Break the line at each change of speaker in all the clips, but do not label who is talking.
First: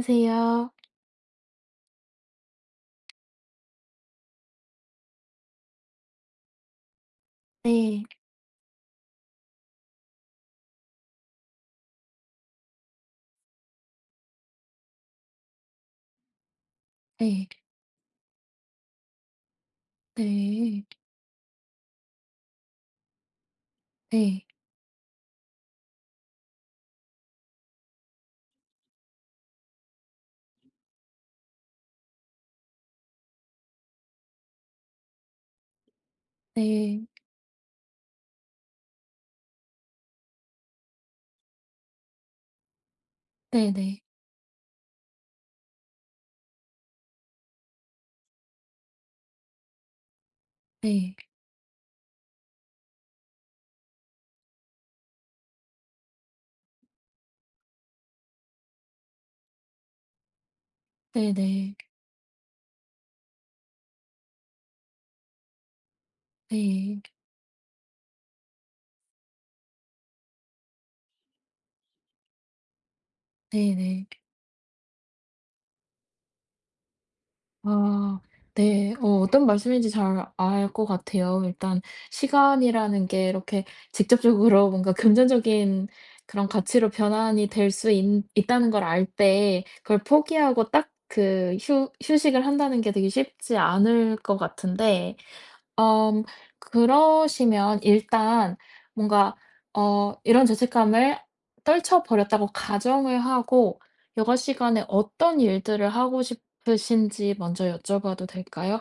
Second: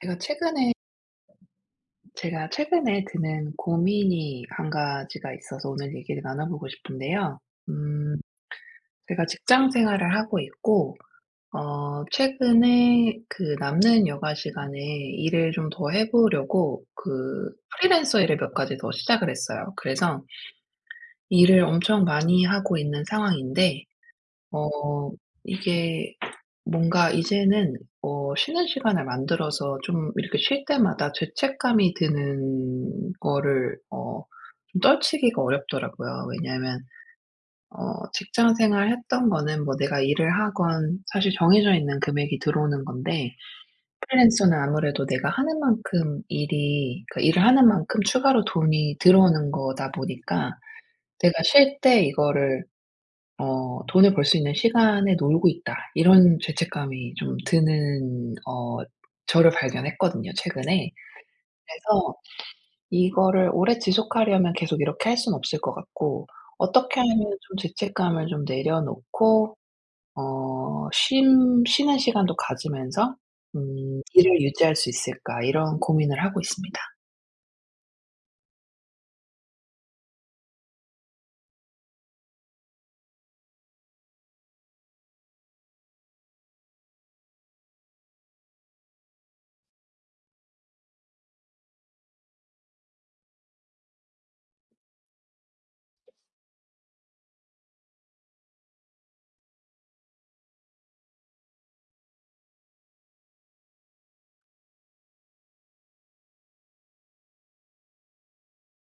제가 최근에 제가 최근에 드는 고민이 한 가지가 있어서 오늘 얘기를 나눠보고 싶은데요.
네.
음 제가 직장 생활을 하고 있고, 최근에 그 남는 여가 시간에 일을 좀 더 해 보려고
네.
그 프리랜서 일을 몇 가지 더 시작을 했어요. 그래서
네.
일을 엄청 많이 하고 있는 상황인데,
네.
어 이게 뭔가 이제는 쉬는 시간을 만들어서 좀 이렇게 쉴 때마다 죄책감이 드는 거를 좀 떨치기가 어렵더라고요. 왜냐하면
네.
직장 생활 했던 거는 뭐 내가 일을 하건 사실 정해져 있는 금액이 들어오는 건데,
네네.
프리랜서는 아무래도 내가 하는 만큼 일이 그 일을 하는 만큼 추가로 돈이 들어오는 거다 보니까
네.
내가 쉴 때 이거를 '돈을 벌 수 있는 시간에 놀고 있다.' 이런 죄책감이 좀 드는 저를 발견했거든요, 최근에.
네네.
그래서 이거를 오래 지속하려면 계속 이렇게 할 수는 없을 것 같고, 어떻게
네.
하면 좀 죄책감을 좀 내려놓고 어 쉼 쉬는 시간도 가지면서
네네.
'일을 유지할 수 있을까.' 이런 고민을 하고 있습니다.
아, 네. 어떤 말씀인지 잘 알 것 같아요. 일단 시간이라는 게 이렇게 직접적으로 뭔가 금전적인 그런 가치로 변환이 될 수 있 있다는 걸 알 때 그걸 포기하고 딱 그 휴 휴식을 한다는 게 되게 쉽지 않을 것 같은데, 엄 그러시면 일단 뭔가 이런 죄책감을 떨쳐버렸다고 가정을 하고 여가 시간에 어떤 일들을 하고 싶으신지 먼저 여쭤봐도 될까요?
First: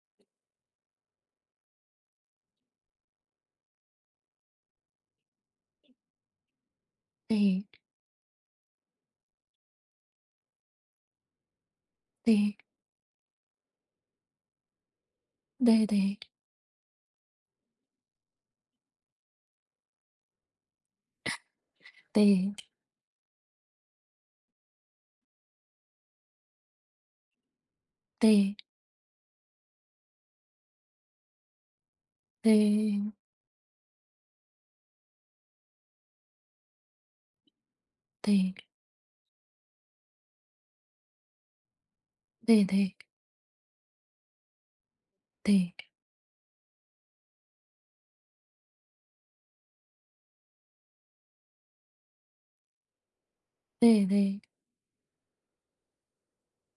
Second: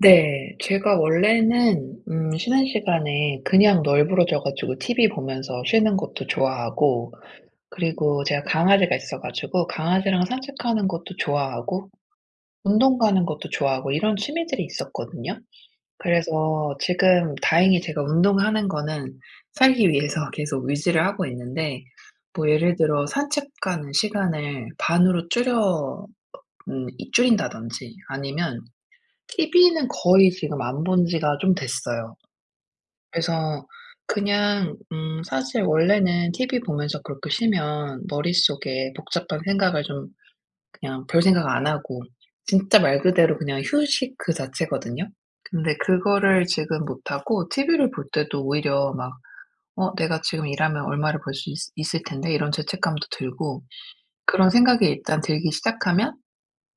네. 제가 원래는 쉬는 시간에 그냥 널브러져 가지고 TV 보면서 쉬는 것도 좋아하고,
네.
그리고 제가 강아지가 있어 가지고 강아지랑 산책하는 것도 좋아하고,
네.
운동 가는 것도 좋아하고, 이런 취미들이 있었거든요.
네네.
그래서 지금 다행히 제가 운동하는 거는 살기 위해서 계속 유지를 하고 있는데, 뭐
네.
예를 들어 산책 가는 시간을 반으로 줄여 이 줄인다든지,
네.
아니면 TV는 거의 지금 안 본 지가 좀 됐어요.
네.
그래서 그냥 사실 원래는 TV 보면서 그렇게 쉬면
네.
머릿속에 복잡한 생각을 좀 그냥 별 생각 안 하고 진짜
네네.
말 그대로 그냥 휴식 그 자체거든요.
네.
근데 그거를 지금 못 하고 TV를 볼 때도 오히려 막 '어 내가 지금 일하면 얼마를 벌 수 있 있을 텐데.' 이런 죄책감도 들고,
네네.
그런 생각이 일단 들기 시작하면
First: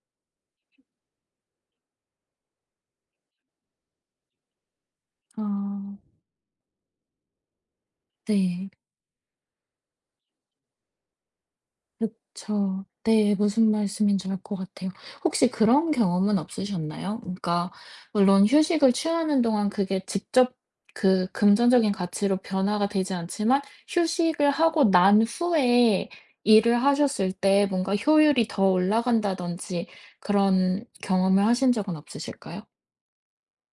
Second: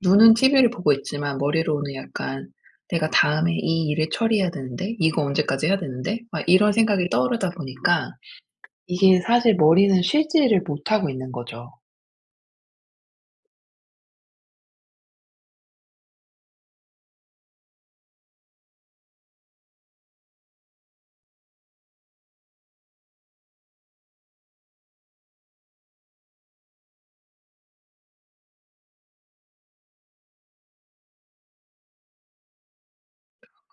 눈은 TV를 보고 있지만 머리로는 약간 '내가 다음에 이 일을 처리해야 되는데.
아. 네. 네, 네,
이거 언제까지 해야
어,
되는데.' 막 이런 생각이 떠오르다 보니까
네.
이게 사실 머리는 쉬지를 못하고 있는 거죠.
그쵸. 네. 무슨 말씀인지 알 것 같아요. 혹시 그런 경험은 없으셨나요? 그러니까 물론 휴식을 취하는 동안 그게 직접 그 금전적인 가치로 변화가 되지 않지만 휴식을 하고 난 후에 일을 하셨을 때 뭔가 효율이 더 올라간다든지 그런 경험을 하신 적은 없으실까요?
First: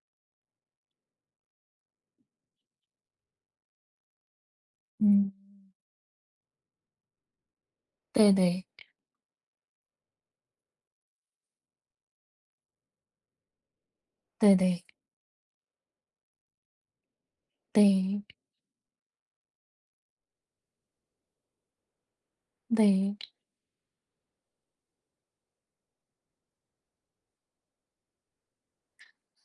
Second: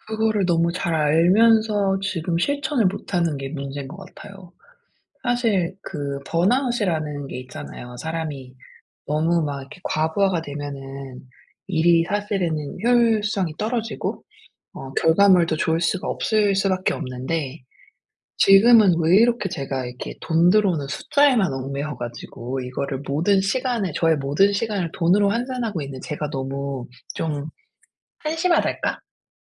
그거를 너무 잘 알면서 지금 실천을 못하는 게 문제인 것 같아요.
음.
사실 그 번아웃이라는 게 있잖아요. 사람이
네네.
너무 막 이렇게 과부하가 되면은 일이 사실은 효율성이 떨어지고
네네.
결과물도 좋을 수가 없을 수밖에 없는데,
네.
지금은 왜 이렇게 제가 이렇게 돈 들어오는 숫자에만 얽매여 가지고
네.
이거를
네.
모든 시간에 저의 모든 시간을 돈으로 환산하고 있는 제가 너무 좀 한심하달까?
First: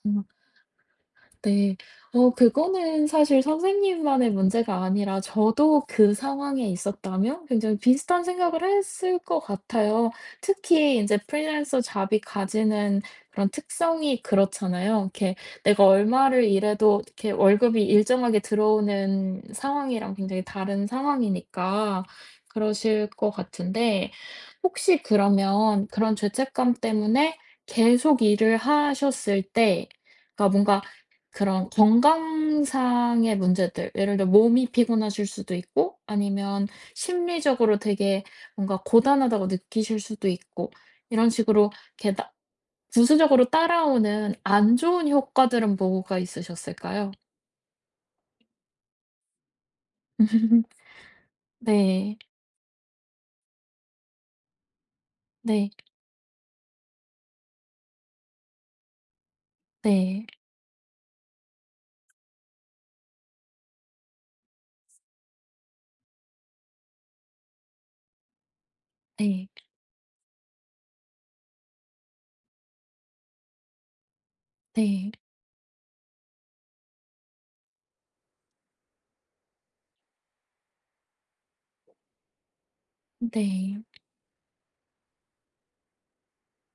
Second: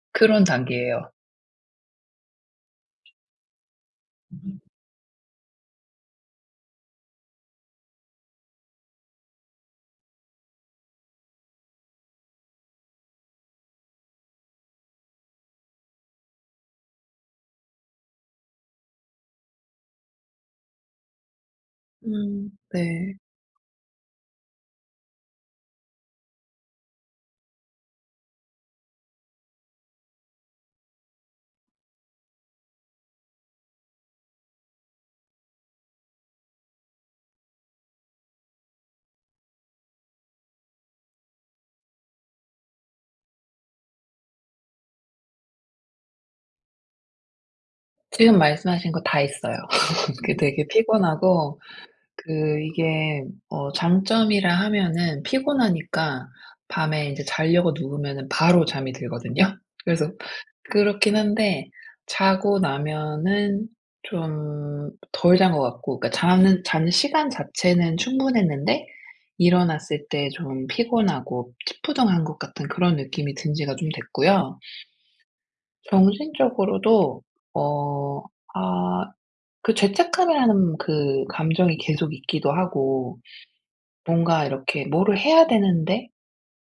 음.
그런 단계예요.
네. 그거는 사실 선생님만의 문제가 아니라 저도 그 상황에 있었다면 굉장히 비슷한 생각을 했을 것 같아요. 특히 이제 프리랜서 잡이 가지는 그런 특성이 그렇잖아요. 이렇게 내가 얼마를 일해도 이렇게 월급이 일정하게 들어오는 상황이랑 굉장히 다른 상황이니까
음.
그러실
네.
것 같은데, 혹시 그러면 그런 죄책감 때문에 계속 일을 하셨을 때, 그러니까 뭔가 그런 건강상의 문제들, 예를 들어 몸이 피곤하실 수도 있고 아니면 심리적으로 되게 뭔가 고단하다고 느끼실 수도 있고, 이런 식으로 이렇게 나 부수적으로 따라오는 안 좋은 효과들은 뭐가 있으셨을까요?
지금 말씀하신 거 다 있어요. 그게 되게 피곤하고
네.
이게 장점이라 하면은
네.
피곤하니까 밤에 인제 자려고 누우면은 바로 잠이 들거든요. 그래서
네.
그렇긴 한데, 자고 나면은 좀 덜 잔 것 같고, 그러니까 자는 시간 자체는 충분했는데
네.
일어났을 때 좀 피곤하고 찌뿌둥한 것 같은 그런 느낌이 든 지가 좀 됐고요.
네.
정신적으로도 어 아 그 죄책감이라는 그 감정이 계속 있기도 하고,
네.
뭔가 이렇게 '뭐를 해야 되는데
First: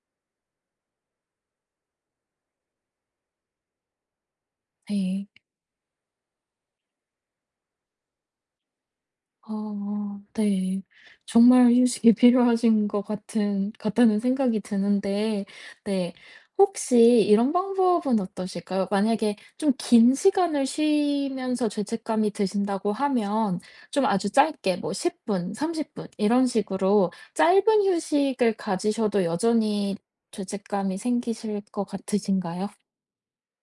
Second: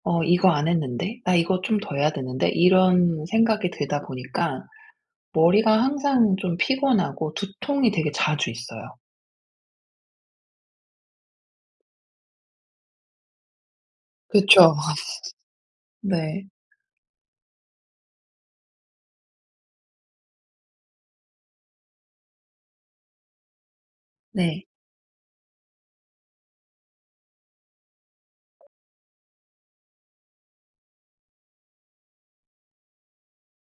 이거 안 했는데? 나 이거 좀 더 해야 되는데?' 이런 생각이 들다 보니까
네.
머리가 항상 좀 피곤하고 두통이 되게 자주 있어요.
어 네. 정말 휴식이 필요하신 것 같은 같다는 생각이
그쵸.
드는데, 네,
네.
혹시 이런 방법은 어떠실까요? 만약에 좀 긴 시간을 쉬면서 죄책감이 드신다고 하면 좀 아주
네.
짧게 뭐 10분 분, 30분 이런 식으로 짧은 휴식을 가지셔도 여전히 죄책감이 생기실 것 같으신가요?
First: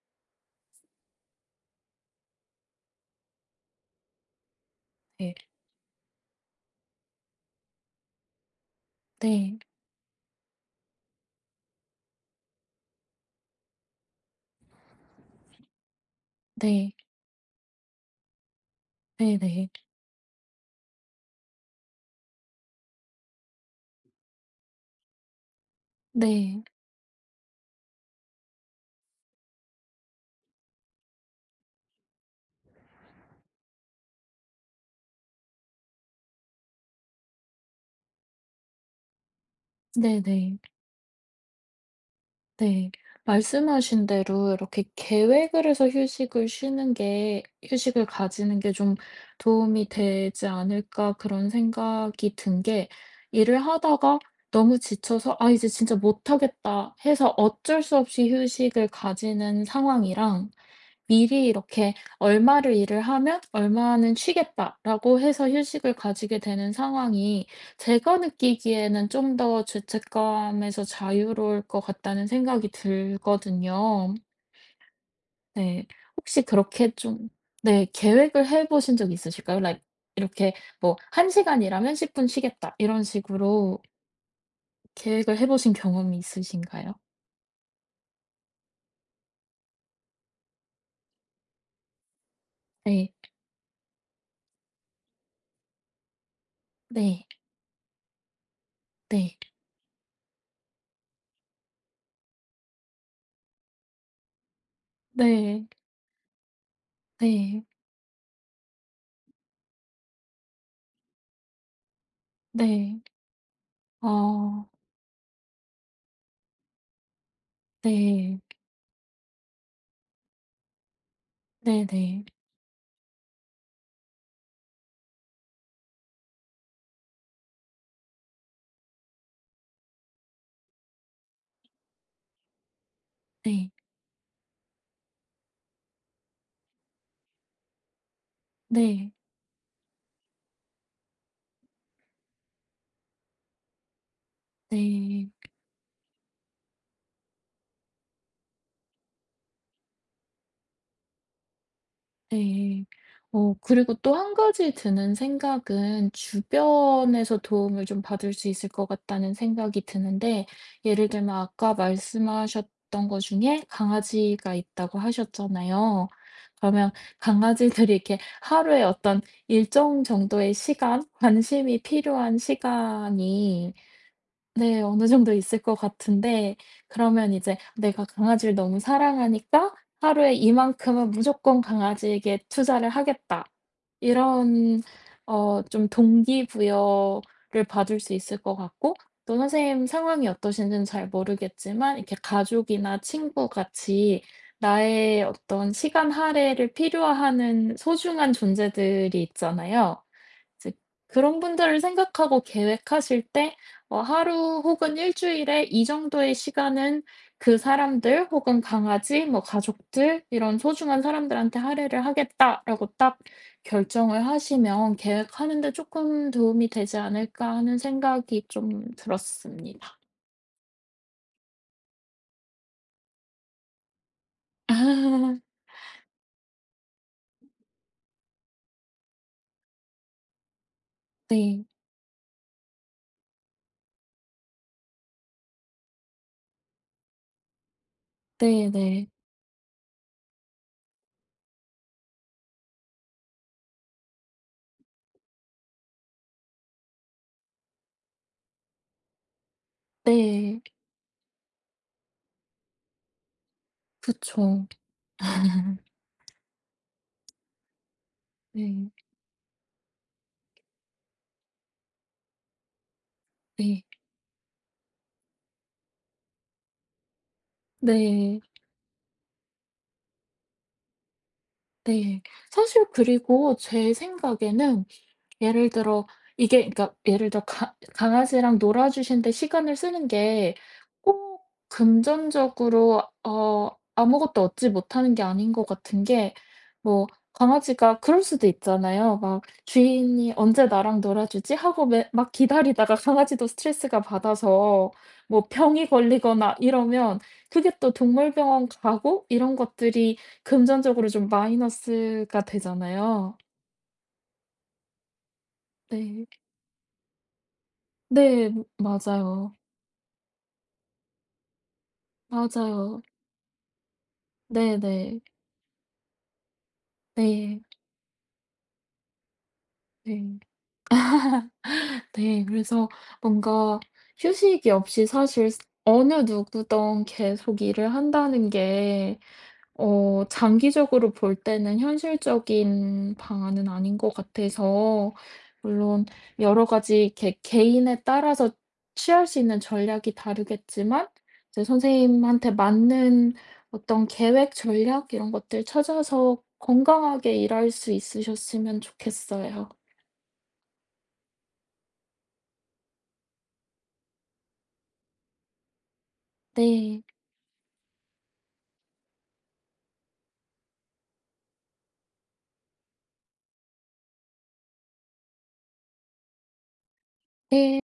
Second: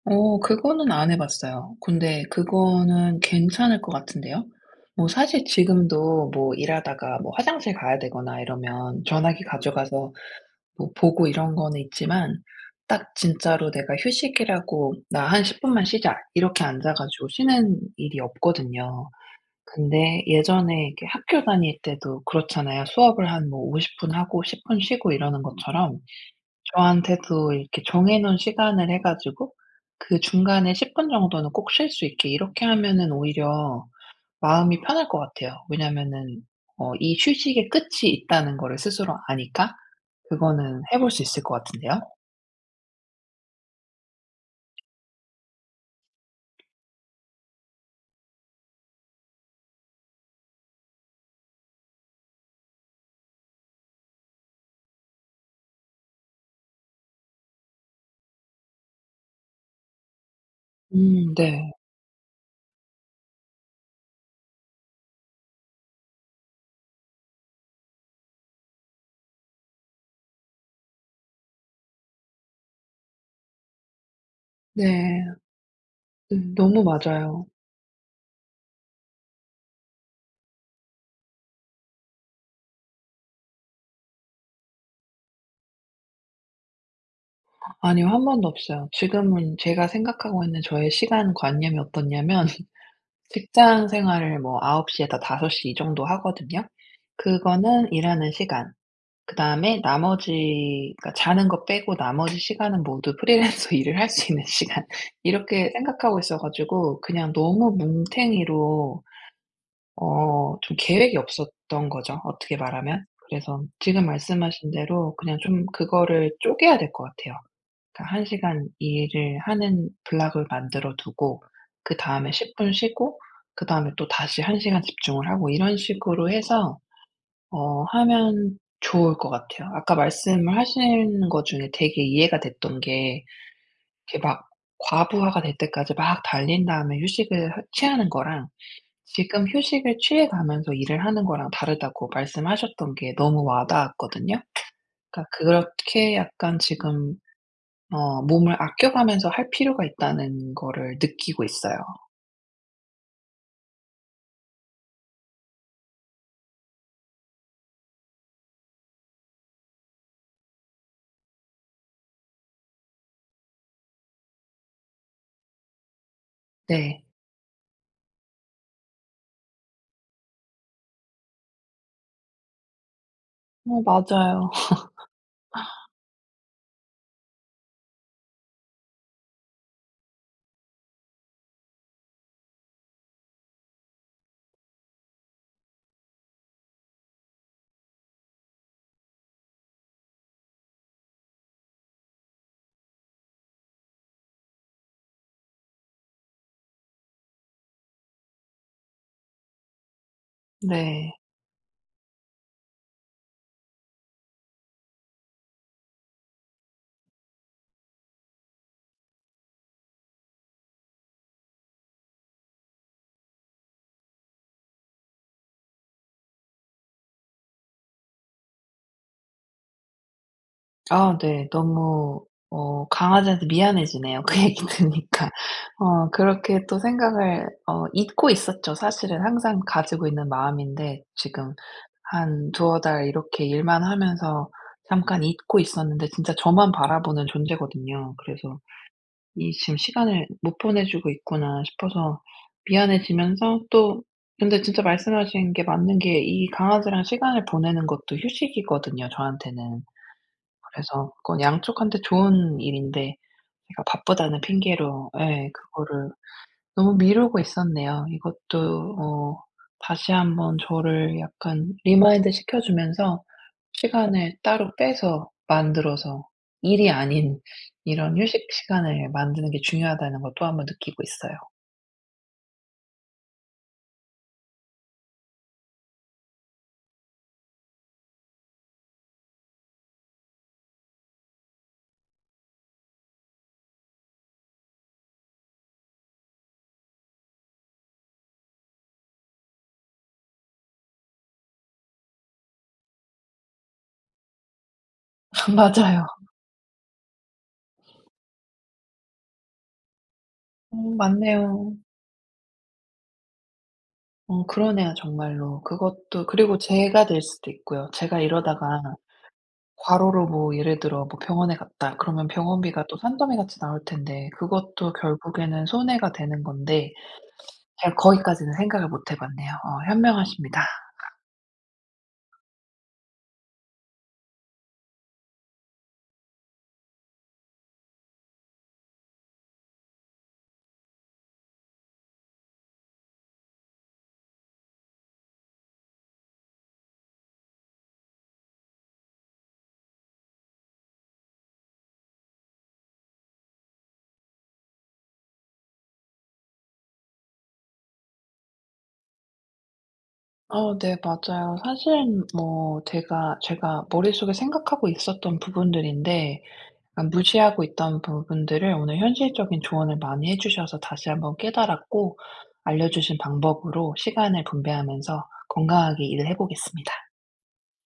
그거는 안 해 봤어요. 근데 그거는 괜찮을 것 같은데요. 뭐
네.
사실 지금도 뭐 일하다가 뭐 화장실 가야 되거나 이러면 전화기
네.
가져가서 뭐 보고 이런 거는 있지만, 딱 진짜로 '내가 휴식이라고 나 한 10 분만 쉬자.' 이렇게 앉아
네.
가지고 쉬는 일이 없거든요.
네네.
근데 예전에 이렇게 학교 다닐 때도 그렇잖아요. 수업을 한 뭐 50분 하고 10분 쉬고 이러는 것처럼
네.
저한테도 이렇게 정해 놓은 시간을 해 가지고 그 중간에 10분 정도는 꼭 쉴 수 있게 이렇게 하면은 오히려 마음이 편할 것 같아요. 왜냐면은 이 휴식의 끝이 있다는 거를 스스로 아니까
네네.
그거는 해볼 수 있을 것 같은데요.
네. 말씀하신 대로 이렇게 계획을 해서 휴식을 가지는 게 좀 도움이 되지 않을까 그런 생각이 든 게, 일을 하다가 너무 지쳐서 '아 이제 진짜 못하겠다.' 해서 어쩔 수 없이 휴식을 가지는 상황이랑
음.
미리
네.
이렇게 '얼마를 일을 하면 얼마는 쉬겠다.'라고 해서 휴식을 가지게 되는 상황이, 제가 느끼기에는 좀 더 죄책감에서 자유로울 것 같다는 생각이 들거든요.
네.
네. 혹시
너무
그렇게 좀,
맞아요.
네, 계획을 해 보신 적 있으실까요? Like 이렇게 뭐 한 시간 일하면 10분 쉬겠다 이런 식으로 계획을 해 보신 경험이 있으신가요?
아니요. 한 번도 없어요. 지금은 제가 생각하고 있는 저의 시간 관념이 어떻냐면
네.
직장 생활을 뭐9홉시에서5섯시 이 정도 하거든요.
네.
그거는 일하는 시간,
네.
그다음에 나머지, 그러니까 자는 거 빼고 나머지 시간은 모두 프리랜서 일을 할 수 있는 시간,
네.
이렇게 생각하고 있어 가지고 그냥
네.
너무 뭉탱이로 좀 계획이 없었던 거죠, 어떻게
네.
말하면. 그래서 지금
아.
말씀하신 대로 그냥 좀 그거를 쪼개야 될 것 같아요. 그러니까 1
네.
시간 일을 하는 블록을 만들어 두고,
네네.
그다음에 10분 쉬고, 그다음에 또 다시 1시간 집중을 하고, 이런 식으로 해서 하면 좋을 것 같아요. 아까 말씀을 하신 것 중에 되게 이해가 됐던 게,
네.
이렇게 막 과부하가 될 때까지 막 달린 다음에 휴식을 하 취하는 거랑
네.
지금 휴식을 취해 가면서 일을 하는 거랑 다르다고 말씀하셨던 게 너무 와 닿았거든요. 그러니까
네.
그렇게 약간 지금 몸을 아껴가면서 할 필요가 있다는 거를 느끼고 있어요.
네. 그리고 또 한 가지 드는 생각은 주변에서 도움을 좀 받을 수 있을 것 같다는 생각이 드는데, 예를 들면 아까 말씀하셨던 것 중에 강아지가 있다고 하셨잖아요. 그러면
네.
강아지들이 이렇게 하루에 어떤 일정 정도의 시간, 관심이 필요한 시간이,
어 맞아요.
네, 어느 정도 있을 것 같은데, 그러면 이제 내가 강아지를 너무 사랑하니까 '하루에 이만큼은 무조건 강아지에게 투자를 하겠다.' 이런, 좀 동기부여를 받을 수 있을 것 같고, 또 선생님 상황이 어떠신지는 잘 모르겠지만 이렇게 가족이나 친구 같이 나의 어떤 시간 할애를 필요하는 소중한 존재들이 있잖아요. 이제
네.
그런 분들을 생각하고 계획하실 때 하루 혹은 일 주일에 이 정도의 시간은 그 사람들 혹은 강아지 뭐 가족들 이런 소중한 사람들한테 할애를 하겠다라고 딱 결정을 하시면 계획하는 데 조금 도움이 되지 않을까 하는 생각이 좀 들었습니다.
아 네. 너무 강아지한테 미안해지네요, 그 얘기
아
들으니까. 그렇게 또 생각을 잊고 있었죠. 사실은 항상 가지고 있는 마음인데 지금
네.
한 두어 달 이렇게 일만 하면서 잠깐 잊고 있었는데, 진짜 저만 바라보는 존재거든요. 그래서
네네.
'이 지금 시간을 못 보내 주고 있구나.' 싶어서 미안해지면서 또, 근데 진짜 말씀하신 게 맞는 게, 이 강아지랑 시간을 보내는 것도 휴식이거든요, 저한테는.
네.
그래서 그건 양쪽한테 좋은 일인데 제가 바쁘다는
그쵸.
핑계로 예 그거를 너무 미루고 있었네요.
네.
이것도 다시 한번 저를 약간 리마인드 시켜 주면서
네.
시간을 따로 빼서 만들어서 일이 아닌 이런
네.
휴식 시간을 만드는 게 중요하다는 걸 또 한 번 느끼고 있어요.
네. 사실 그리고 제 생각에는, 예를 들어 이게 그러니까 예를 들어 가 강아지랑 놀아 주시는데 시간을 쓰는 게 꼭 금전적으로 아무것도 얻지 못하는 게 아닌 것 같은 게, 뭐 강아지가 그럴 수도 있잖아요. 막 '주인이 언제 나랑 놀아 주지?' 하고 매 막 기다리다가 강아지도 스트레스가 받아서 뭐
아
병이
맞아요.
걸리거나 이러면, 그게 또 동물병원 가고 이런 것들이
어
금전적으로 좀
맞네요.
마이너스가 되잖아요.
어 그러네요, 정말로.
네.
그것도 그리고 죄가 될 수도 있고요. 제가
네.
이러다가
맞아요.
과로로 뭐 예를 들어 뭐 병원에 갔다 그러면 병원비가 또
맞아요.
산더미 같이 나올 텐데
네네.
그것도
네.
결국에는 손해가 되는 건데
네.
제가 거기까지는 생각을 못해 봤네요.
네.
현명하십니다.
네, 그래서 뭔가 휴식이 없이 사실 스 어느 누구든 계속 일을 한다는 게 장기적으로 볼 때는 현실적인 방안은 아닌 것 같아서, 물론 여러 가지 이렇게 개인에 따라서 취할 수 있는 전략이 다르겠지만 이제 선생님한테 맞는 어떤 계획, 전략 이런 것들 찾아서 건강하게 일할 수 있으셨으면 좋겠어요.
어 네 맞아요. 사실은 뭐 제가 머릿속에 생각하고 있었던 부분들인데
네.
약간 무시하고 있던 부분들을 오늘 현실적인 조언을 많이 해 주셔서 다시 한번 깨달았고 알려 주신 방법으로 시간을 분배하면서 건강하게 일을 해 보겠습니다.
네.